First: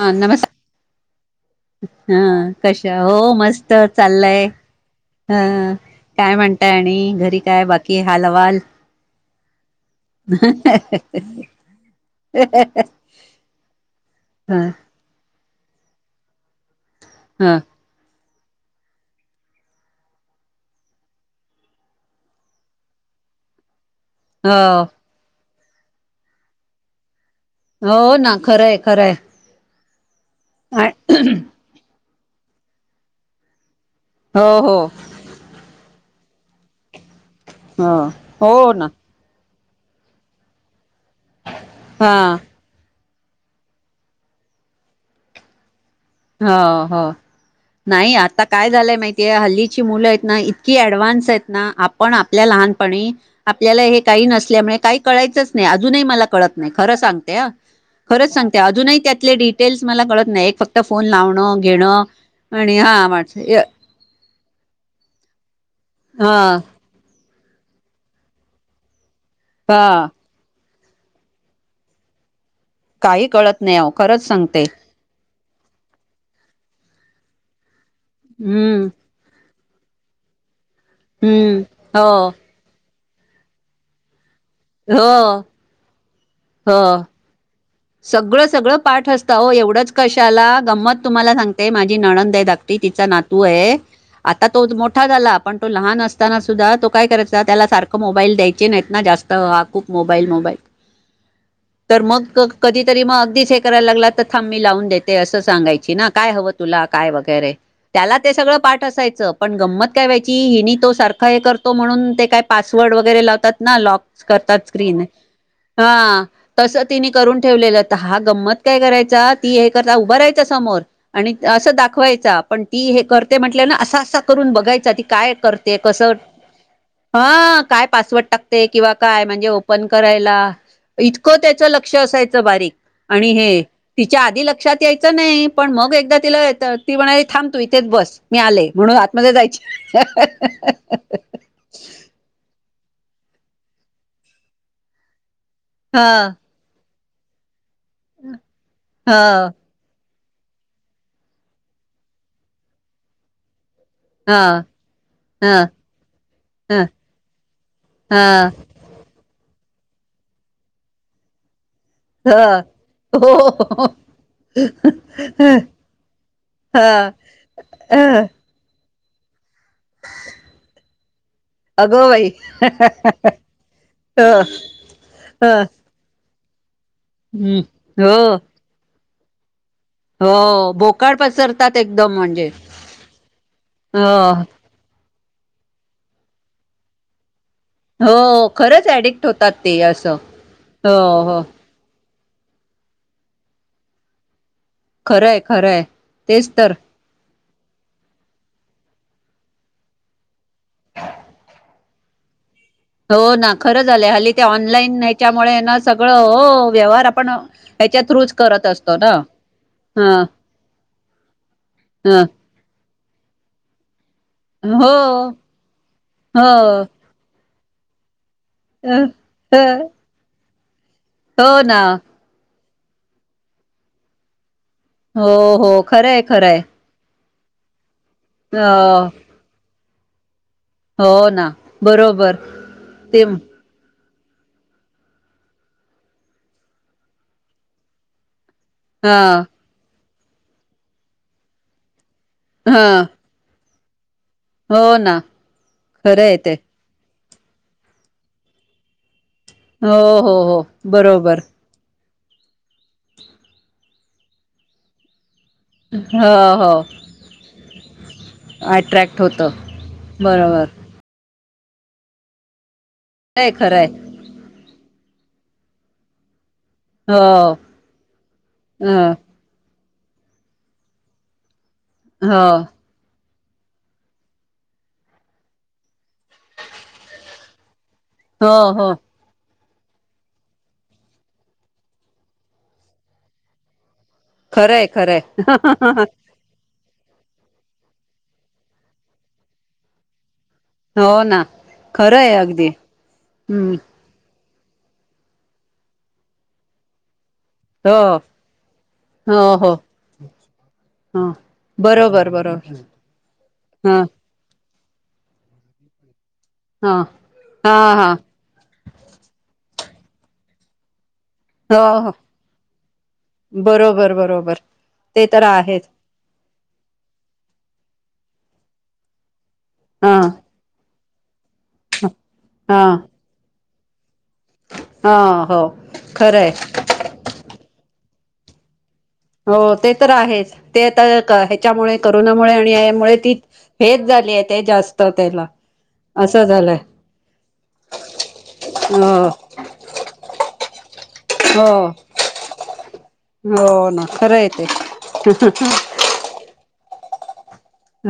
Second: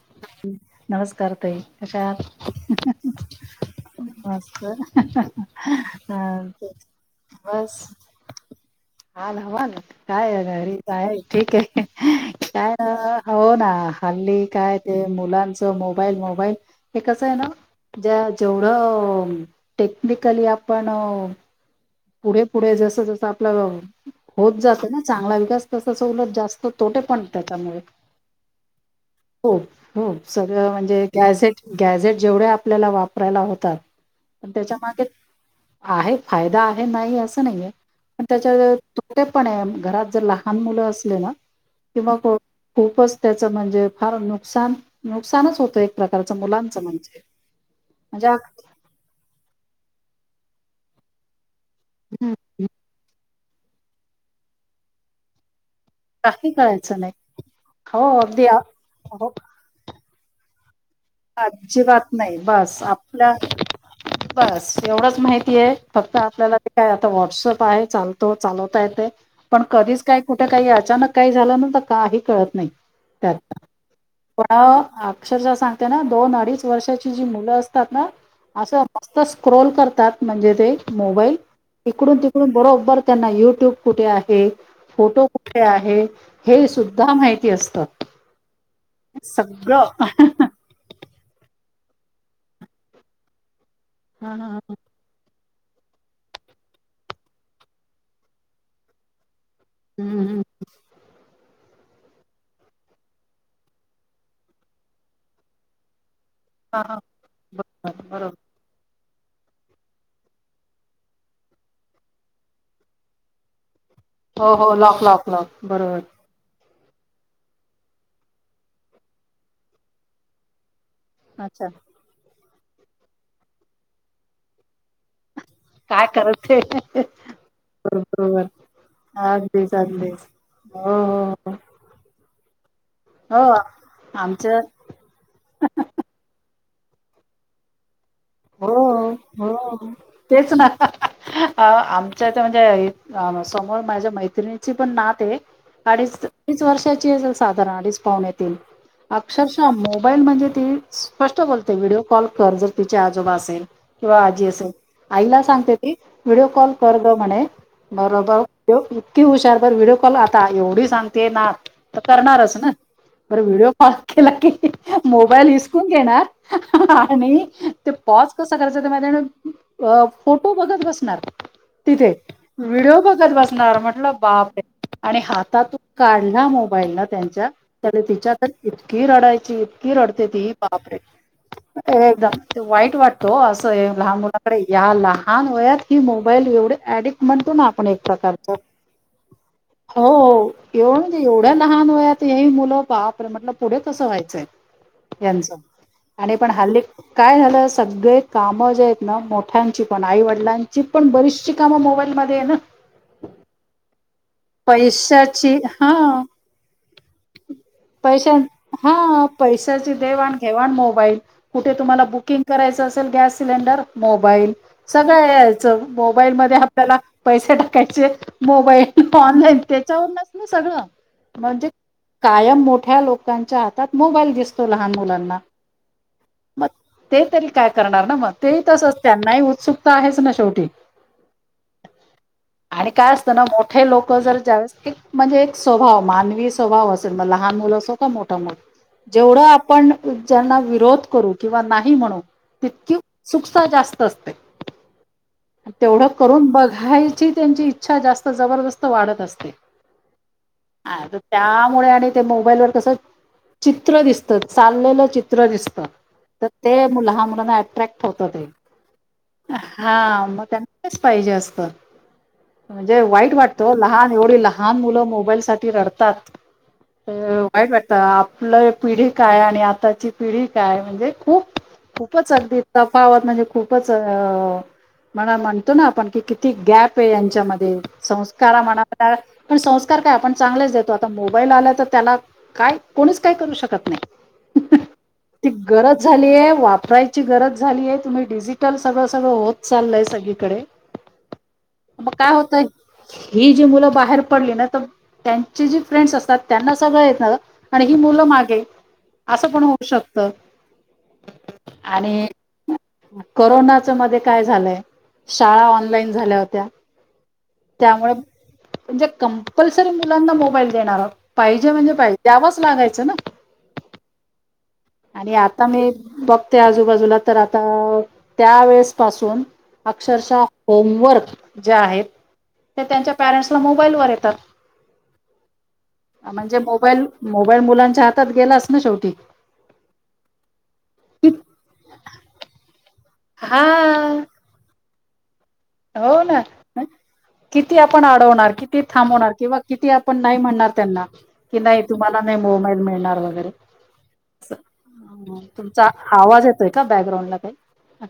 हा नमस् नमस्कार ताई कशा आहात? हा कशा हो मस्त चाललय मस्त ह काय म्हणताय आणि घरी काय बाकी हालहवाल हालहवाल काय आहे घरीच आहे ठीक आहे काय ना हो ना हल्ली ह काय ते मुलांच मोबाईल मोबाईल हे कस आहे ना ह ज्या जेवढं टेक्निकली आपण पुढे पुढे जस जसं आपला हो होत जातं ना चांगला विकास तसं सवलत जास्त तोटे पण त्याच्यामुळे हो ना खरंय खरंय हो सगळं म्हणजे गॅझेट गॅझेट जेवढे आपल्याला वापरायला होतात हो पण हो त्याच्या मागे आहे फायदा आहे नाही अस नाहीये हो पण हो त्याचे ना तोटे पणे घरात लहान मुल अस ले ना हा कीवा खूपच त्याच म्हणजे फार नुकसा नुकसानच होतय ह हो नाही म्हणजे आता अग- काय झालंय माहितीय हल्लीची मुलंयत ना इतकी ऍडवान्सेत ना आपण हम्म, आपल्या हम्म, लहानपणी आपल्याला हे काही नसल्यामुळे काही कळायचंच नाही अजूनही मला काही कळत नाही खर कळायचं सांगते ह हो खरच अगदी आ- सांगते अजूनही त्यातले डिटेल्स मला कळत नाही एक फक्त फोन लावणं घेणं आजीबात नाही आणि बस हा आपल्या माणस बस एवढंच माहितीये फक्त हा आपल्याला ते काय आता व्हॉट्सअप आहे चालतो चालवता येते. पण कधीच हा काही कुठे काही अचानक काही झालना त काही कळत नाही काही त्याच् कळत नाही अ खरंच पण सांगते अक्षरशः सांगते ना दोन अडीच वर्षाची जी मुलं असतात ना असं हम्म मस्त स्क्रोल करतात म्हणजे ते मोबाईल हम्म हो ईकडून तिकडून बरोबर त्यांना यूट्यूब कुठे आहे हो फोटो कुठे आहे हे हो सुद्धा माहिती असत. सगळं सगळं पाठ असत, अहो एवढंच कशाला गमंत तुम्हाला सांगते माझी नणंदे धाकटी तिचा नातूये आता हा हा. तो मोठा झाला. पण तो लहान असताना सुद्धा तो काय करायचा त्याला सारखं मोबाईल द्यायचे नाहीत ना जास्त हा खूप हम्म मोबाईल हम्म मोबाईल तर मग कधीतरी म अगदीच हे करायला लागला तर थांबमी लावून देते असं सांगायची ना काय हवं हा तुला हा काय वगैरे बरोबर त्याला बरोबर ते सगळं पाठ असायचं पण गंमत काय व्हायची हिनी तो सारखा हे करतो म्हणून ते काय पासवर्ड वगैरे लावतात ना लॉक हो करतात हो स्क्रीन लॉक लॉक लॉक बरोबर हा तस तिने करून ठेवलेलं, त हा गंमत काय करायचा ती हे करता उभार रायचा समोर आणि अच्छा असं दाखवायचा पण ती हे करते म्हंटल्या न असा असा करून बघायचा ती काय करते कस काय करते ह काय पासवर्ड बरोबर टाकते किंवा काय म्हणजे अगदीच ओपन अगदीच करायला. हो इतकं हो त्याच लक्ष असायचं. बारीक आणि हो हे हो, तिच्या आधी आमचं लक्षात यायचं नाही पण मग एकदा तिला त ती म्हणा थांबतो इथेच बस मी आले म्हणून हो, आतमध्ये हो. जायची तेच ना. हा समोर माझ्या मैत्रिणीची पण नाते हा अडीच अडीच वर्षाची [unintelligible] सात अडीच पावणेतीन हा अक्षरशा मो मोबाईल म्हणजे ती स्पष्ट बोलते व्हिडिओ कॉल कर जर तिच्या आजोबा असेल. किंवा हा आजी असेल आईला हा सांगते ती व्हिडिओ कॉल ह कर ग म्हणे. ह बरोबर इतकी हुशार बर व्हिडिओ कॉल आता एवढी सांगते ना. तर ह करणारच ना. बरं व्हिडिओ कॉल हो केला की मोबाईल इसकून घेणार ह आणि अ पॉज कसा करायचा त्या माहिती फोटो बघत बसणार. अगो तिथे बाई व्हिडिओ बघत बसणार म्हटलं अ बापरे आणि अ हातातून काढ ला मोबाईल ना त्यांच्या हम्म. हो तिच्यातच इतकी रडायची ईतकीरडते ती हो बापरे बोकाड पसरतात एकदम म्हणजे वाईट वाटत ओ असं ह्या हो लहान मुलांकडे या लहान वयात ही मोबाईल एवढी ऍडिकट म्हण आपण एक हो प्रकारच खरंच ऍडिक्ट होतात ते हो असं हो एवढ हो एवढ्या लहान वयात हेही मुलं बापरे म्हटल पुढे कसं व्हायचंय खरंय यांचं खरंय आणि तेच पण तर हल्ली ला सगळे काम जेयेत ना मोठ्यांची पण आई वडिलांची पण बरीचशी कामं मोबाईलमध्ये ना. हो ना खरं झालं हली ते ऑनलाईन पैशाची याच्यामुळे ना सगळं हो व्यवहार आपण पैश थ्रूच करत असतो ना हा पैशाची ह देवान घेवान मोबाईल कुठे तुम्हाला ह बुकिंग करायचं असेल गॅस सिलेंडर मोबाईल हो सगळ याच मोबाईल मध्ये हो आपल्याला पैसे टाकायचे. अ मोबाईल ऑनलाईन अ त्याच्यावरनस ना सगळं, हो म्हणजे ना कायम मोठ मोठ्या लोकांच्या हातात मोबाईल दिसत हो हो खरंय खरंय. मग ते तरी काय करणार ना मग ते अ तसंच त्यांनाही उत्सुकता आहेच ना शेवटी हो ना बरोबर आणि काय असत ते ना मोठे लोक जर जा्यास्त म्हणजे एक स्वभाव मानवी स्वभाव असेल म लहान मुलं असो का मोठा मोठ हा जेवढं आपण ज्यांना विरोध करू किंवा नाही म्हण हा तितकी सुकता जास्त हो ना तेवढं खरं आहे करून ते बघायची त्यांची इच्छा जास्त जबरदस्त वाढत असते हो हो हो बरोबर त्यामुळे आणि ते मोबाईल वर कस चित्र दिसत चाललेलं चित्र दिसत हो तर हो ते मुल ह मुलांना अट्रॅक्ट होत ते अट्रॅक्ट होत हा मग बरोबर त्यांनाच पाहिजे असत म्हणजे वाई खरंय वाट ल खरंय एव ल तात हो वाई वाटत आपलं ह पिढी काय आणि आ ी काय म्हणजे खूप खूपच हो अगदी तफावत म्हणजे खूपच अ मला म्हणतो ना आपण कि किती गॅप आहे यांच्यामध्ये संस्कार हो हो आता पण संस्कार काय आपण चांगलेच देतो आता मोबाईल आला तर त्याला काय कोणीच काय करू शकत नाही खरंय खरंय ती गरज वापरायची गरज झालीय तम्ही डिजिटल सगळं सगळं होत चालयग ग हो ना खरं काय आहे होत अगदी ह ज हम्म मु बाहेर पडली ना तर त्यांचे जे फ्रेंड्स असतात त्यांना सगळं येत ना आणि ही हो मुलं मागे हो असं पण हो होऊ शकत ह आणि बरोबर बरोबर कररोनाच हा मध्ये काय झा शाळा ऑनलाइन झाल्यात हा हा हा त्यामुळे म्हणजे कंपल्सरी मुलांना मोबाईल देणार पाहिजे हो म्हणजे हो पाहिजे आवाच लागायचं ना बरोबर बरोबर ते आणि तर आ आता आहेच मी बघते आजूबाजूला तर आता त्यावेेळेस पासून हा अक्षरशः होमवर्क जे आहेत हा ते त्यांच्या पॅरेंट्सला मोबाईल वर आहेत हा हो खरंय म्हणजे मोबाईल मोबाईल मुलांच्या हातात गेलाच ना शेवटी हो ते तर आहेच ते आ ह्याच्यामुळे करोनामुळे आणि मुळे ती हा हेच झाली आहे ते जास्त त्याला हो ना असं झालंय किती आपण अडवणार किती हो थांबवणार किंवा किती आपण नाही म्हणणार त्यांना कि नाही हो तुम्हाला नाही मोबाईल मिळणार वगैरे हो ना खरं आहे ते तुमचा आवाज येतोय का बॅकग्राउंड ला काही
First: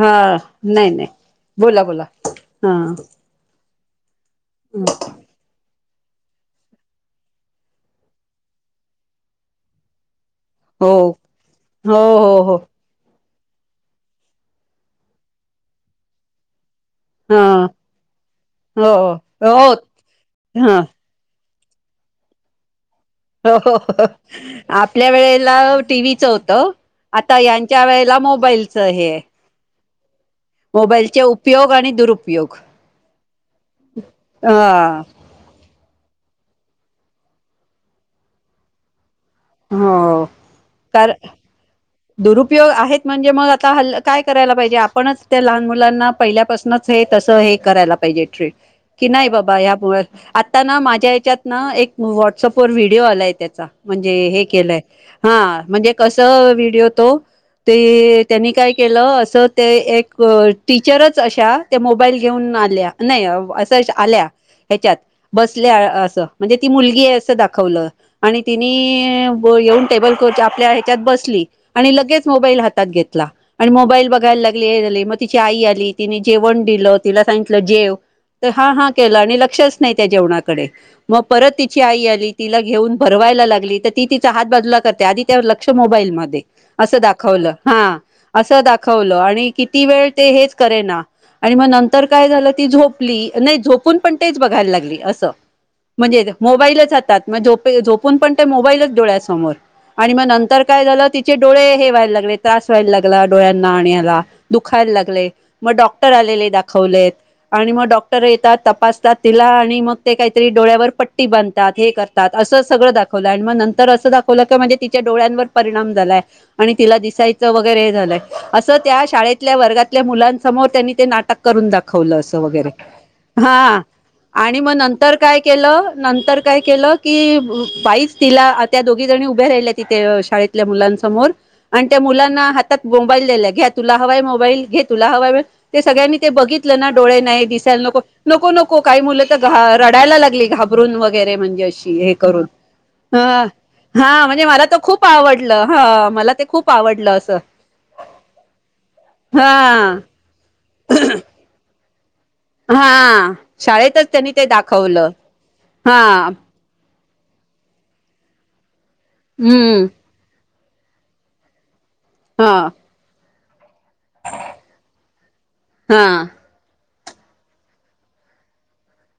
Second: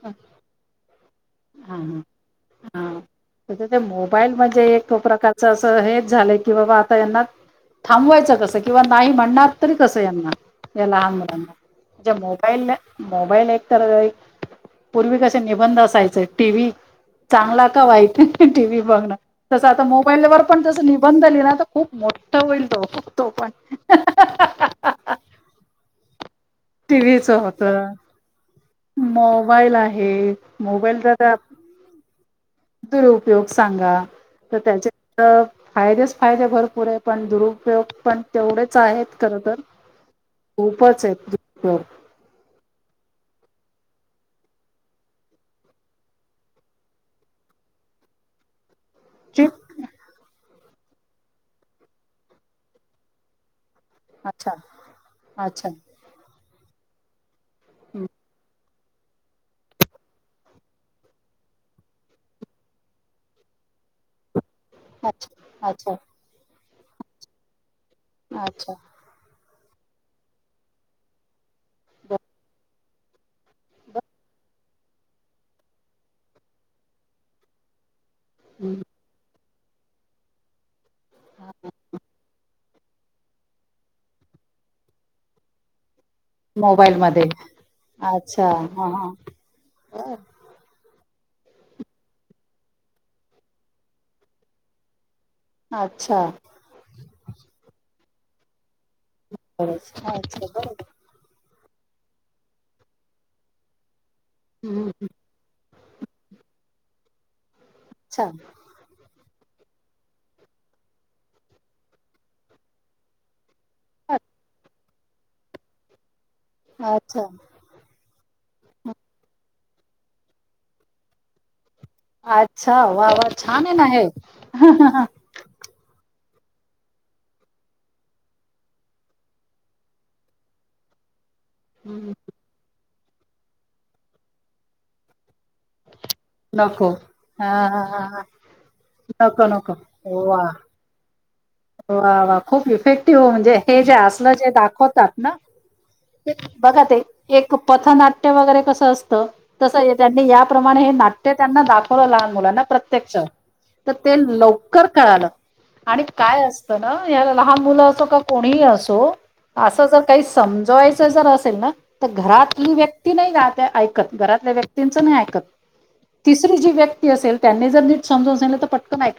हा नाही नाही हा बोला बोला हा हा मोबाईल म्हणजे एक तो प्रकारच हेच झालंय की बाबा आता यांना थांबवायचं कसं किंवा नाही म्हणणार तरी कसं यांना हो एला आ मिडंग हो म्हज म हो हो मोबईल मोबाईल एक तर पूर्वी कसे निबंध असायचे टीव्ही हा चांगला का वाहती टीव्ही हो बघणं तस हो आता मोबाईलवर पण हा जस निबंधलीि ना खूप मोठा होईल तो पण हो आपल्या वेळेला टीव्हीचं होत टीव्हीच आता होत यांच्या वेळेला मोबाईलच हे मोबाईल आहे मोबाईलचे उपयोग आणि दुरुपोग दुर उपयोग सांगा तर त्याचे हा फायदे फायदे भरपूर आहे पण दुरुपयोग पण तेवढेच आहेत खर तर हो खूपच कार आहे दुरुपयोग आहेत म्हणजे मग आता हल् काय करायला पाहिजे आपणच त्या लहान मुलांना पहिल्यापासूनच हेेत हे करायला पाहिजे ट कि नाही ठीक बाबा, या आता ना माझ्या या्याच्यात ना एक व्हॉट्सअप वर व्हिडिओ आलाय त्याचा. म्हणजे हे अच्छा केलंय. हा अच्छा म्हणजे कस व्हिडिओ तो ते त्यांनी काय केलं अस ते एक टीचरच अशा मोबाईल घेऊन आल्या. नाही अस अशा आल्या. ह्याच्यात अच्छा बसल्या. अच्छा असं म्हणजे ती मुलगी आहे असं दाखवलं आणि तिने अच्छा येऊन टेबल, खुर्च्या आपल्या ह्याच्यात बसली लगेच मोबाईल हातात घेतला. आणि मोबाईल बघायला लागली. हे झाली. तिची आई आली तिने जेवण दिलं तिला सांगितलं जे जेव त हा हा केलं तर लक्षच नाही त्या जेवणाकडे. मग परत तिची आई आली तिला हे घेऊन भरवायला लागली. तर ती तिचा हात बाजूला करते आधी त्या लक्ष मोबाईल म मोबाईल असं मध्ये दाखवलं. हा अच्छा असं हा दाखवलं. आणि किती हा वेळ ते हेच करेना. आणि मग नंतर काय झालं. ती झोपली नाही, झोपून पण तेच बघायला लागली असं. अच्छा म्हणजे मोबाईलच हातात झोपून पण मोबाईलच डळ्यासमोर अच्छा आणि अच्छा मगनंतर काय झालं त़ि चे डोळे हे व्हायला लागले. त्रास व्हायला लागला डोळ्यांना आणा याला दुखायला बरोबर लागलेय. मग डॉक्टर आलेले दाखवलेत. आणि मग डॉक्टर अच्छा येतात तपासतात. तिला आणि मग ते काहीतरी डोळ्यावर पट्टी बांधतात. हे करतात असं सगळं दाखवलं आणि मग नंतर असं दाखव म्हणजे तिच्या डोळ्यांवर परिणाम झालाय. आणि तिला अच्छा दिसायचं वगैरे हे झालंय. असं त्या शाळेतल्या वर्गातल्या मुलांसमोर त्यांनी ते नाटक करून दाखव दाखवलं असं वगैरे. अच्छा वा वा छान आहे हा ना हे आणि मग नंतर काय केलं? नंतर काय केलं की, बाईच तिला त्या दोघी जणी उभ्या राहिल्या तिथे शाळेतल्या मुलांसमोर आणि त्या मुलांना हातात मोबाईल दिला घ्या तुला हवाय मोबाईल? घे तुला हवाय? ते सगळ्यांनी ते बघितलं ना नको डोळे नाही. हा दिसायला हा नको हा हा नको नको काही मुलं तर नको नको घा रडायला वा लागली घा घाबरून रे म्हणजे अशी हे वा वा करून. खूप इफेक्टिव्ह म्हणजे हे जे हं असलं म्हणजे जे मला तर खूप दाखवतात ना आवडलं. ह मला ते खूप बघा ते आवडलं असं एक पथनाट्य वगैरे कस असतं हा तस त्यांनी या प्रमाणे हे नाट्य त्यांना दाखवलं लहान मुलांना प्रत्यक्ष. हा तर शाळेतच ते त्यांनी लवकर दाखवलं कळालं आणि हा काय असत ना? या लहान मुलं असो का कोणीही असो असं हम्म जर काही समजवायच जर असेल ना तर हा घरातली व्यक्ती नाही रा घरातल्या व्यक्तींच नाही ऐकत हा तिसरी जी व्यक्त तीअसेल त्यांनी जर नीट समजून असल तर पटक आईक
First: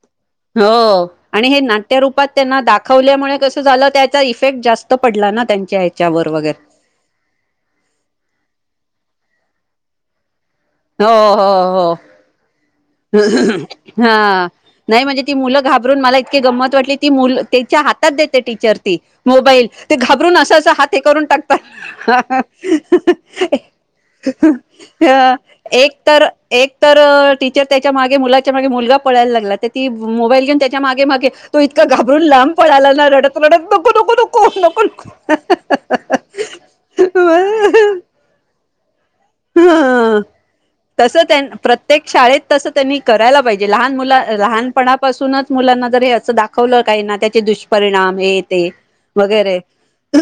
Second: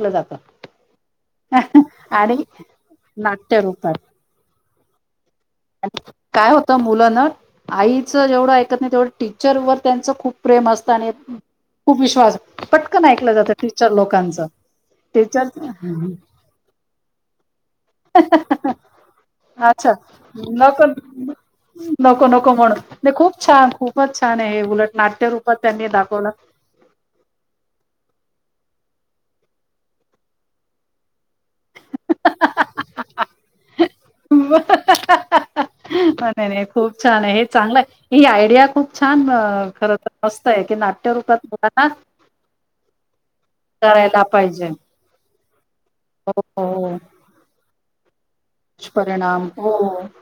हो. आणि हे नाट त्या रूपात आणि त्यांना दाखवल्यामुळे नाट्य कसं झालं? रूपात त्याचा इफेक्ट जास्त पडला ना त्यांच्या हच्यावर वगैरे. मुलाना आईचं जेवढं ऐकत नाही तेवढं टीचर व त्यांच खूप प्रेम असत. आणि हो हो हो खूप विश्वास प हा. नाही म्हणजे ती मुलं टीचर घाबरून मला इतके गंमत मत वाटली ती मुलं त्याच्या हातात देते टीचर मोबाईल. अच्छा ते घाबरून अस नको हात करून टाकता. नको नको म्हणून नाही खूप छान खूपच छान आहे हे उलट नाट्य अ रूपात त्यांनी एक तर दाखवलं ए एक तर टीचर त्याच्या मागे मुलाच्या मागे मुलगा पळायला लागला. त ती मोबाईल घेऊन त्याच्या मागे मागे. तो इतका घाबरून लांब पळाला ना रडत रडत नको नको नको नको नको. नाही नाही खूप छाने, हे चांगलं आहे ही आयडिया खूप छान खर तर हं. मस्त आहे की नाट्य तस त्यां रूपात मुलांना प्रत्येक शाळेत तस त्यांनी करायला पाहिजे लहान करायला मुला पाहिजे लहानपणापासूनच मुलांना जर हे हो असं हो दाखवलं हो. काही ना त्याचे दुष्परिणाम हे ते दुष्परिणाम वगैरे हो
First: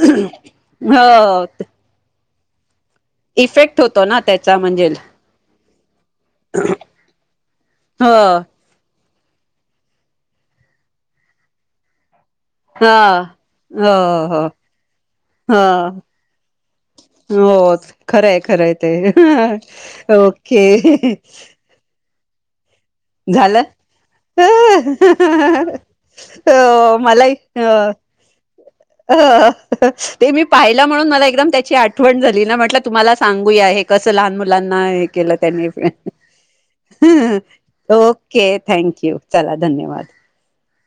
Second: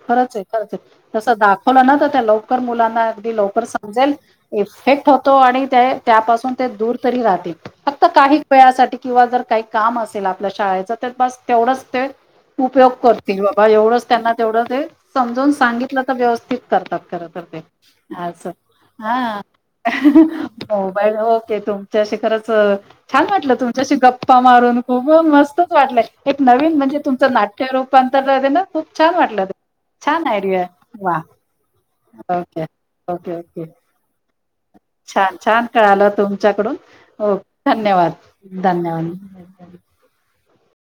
खरंचे, खरचे. तस हो दाखवलं ना त त्या लवकर मुलांना लवकर इफेक्ट होतो समजेल ना त्याचा म्हणजे इफेक्ट होतो. आणि ते त्यापासून ते दूर तरी राहतील. फक्त हो काही वेळासाठी किंवा जर काही काम असेल, आपल्या शाळेच तर बस तेवढंच ते हा उपयोग करत की बाबा हो एवढंच त्यांना हो तेवढं ते समजवून हा सांगितलं त व्यवस्थित करतात खर तर ते हो खरंय आस. खरंय ते हा ओके मोबाल तुमच्याशी खरंच छान वाटलं झालं तुमच्याशी गप्पा मारून खूप मस्तच वाटलंय एक नवीन हो म्हणजे तुमचं मलाही हो नाट्यरोपण त्या जागी ना खूप छान वाटलं हो छान ते मी आयडियाये पाहिला म्हणून वा मला एकदम त्याची आठवण झाली ना म्हटलं ओके तुम्हाला ओके सांगूया हे कस लहान मुलांना हे केलं छान छान त्यानी कळालं तुमच्याकडून हो धन्यवाद ओके थँक यू चला धन्यवाद धन्यवाद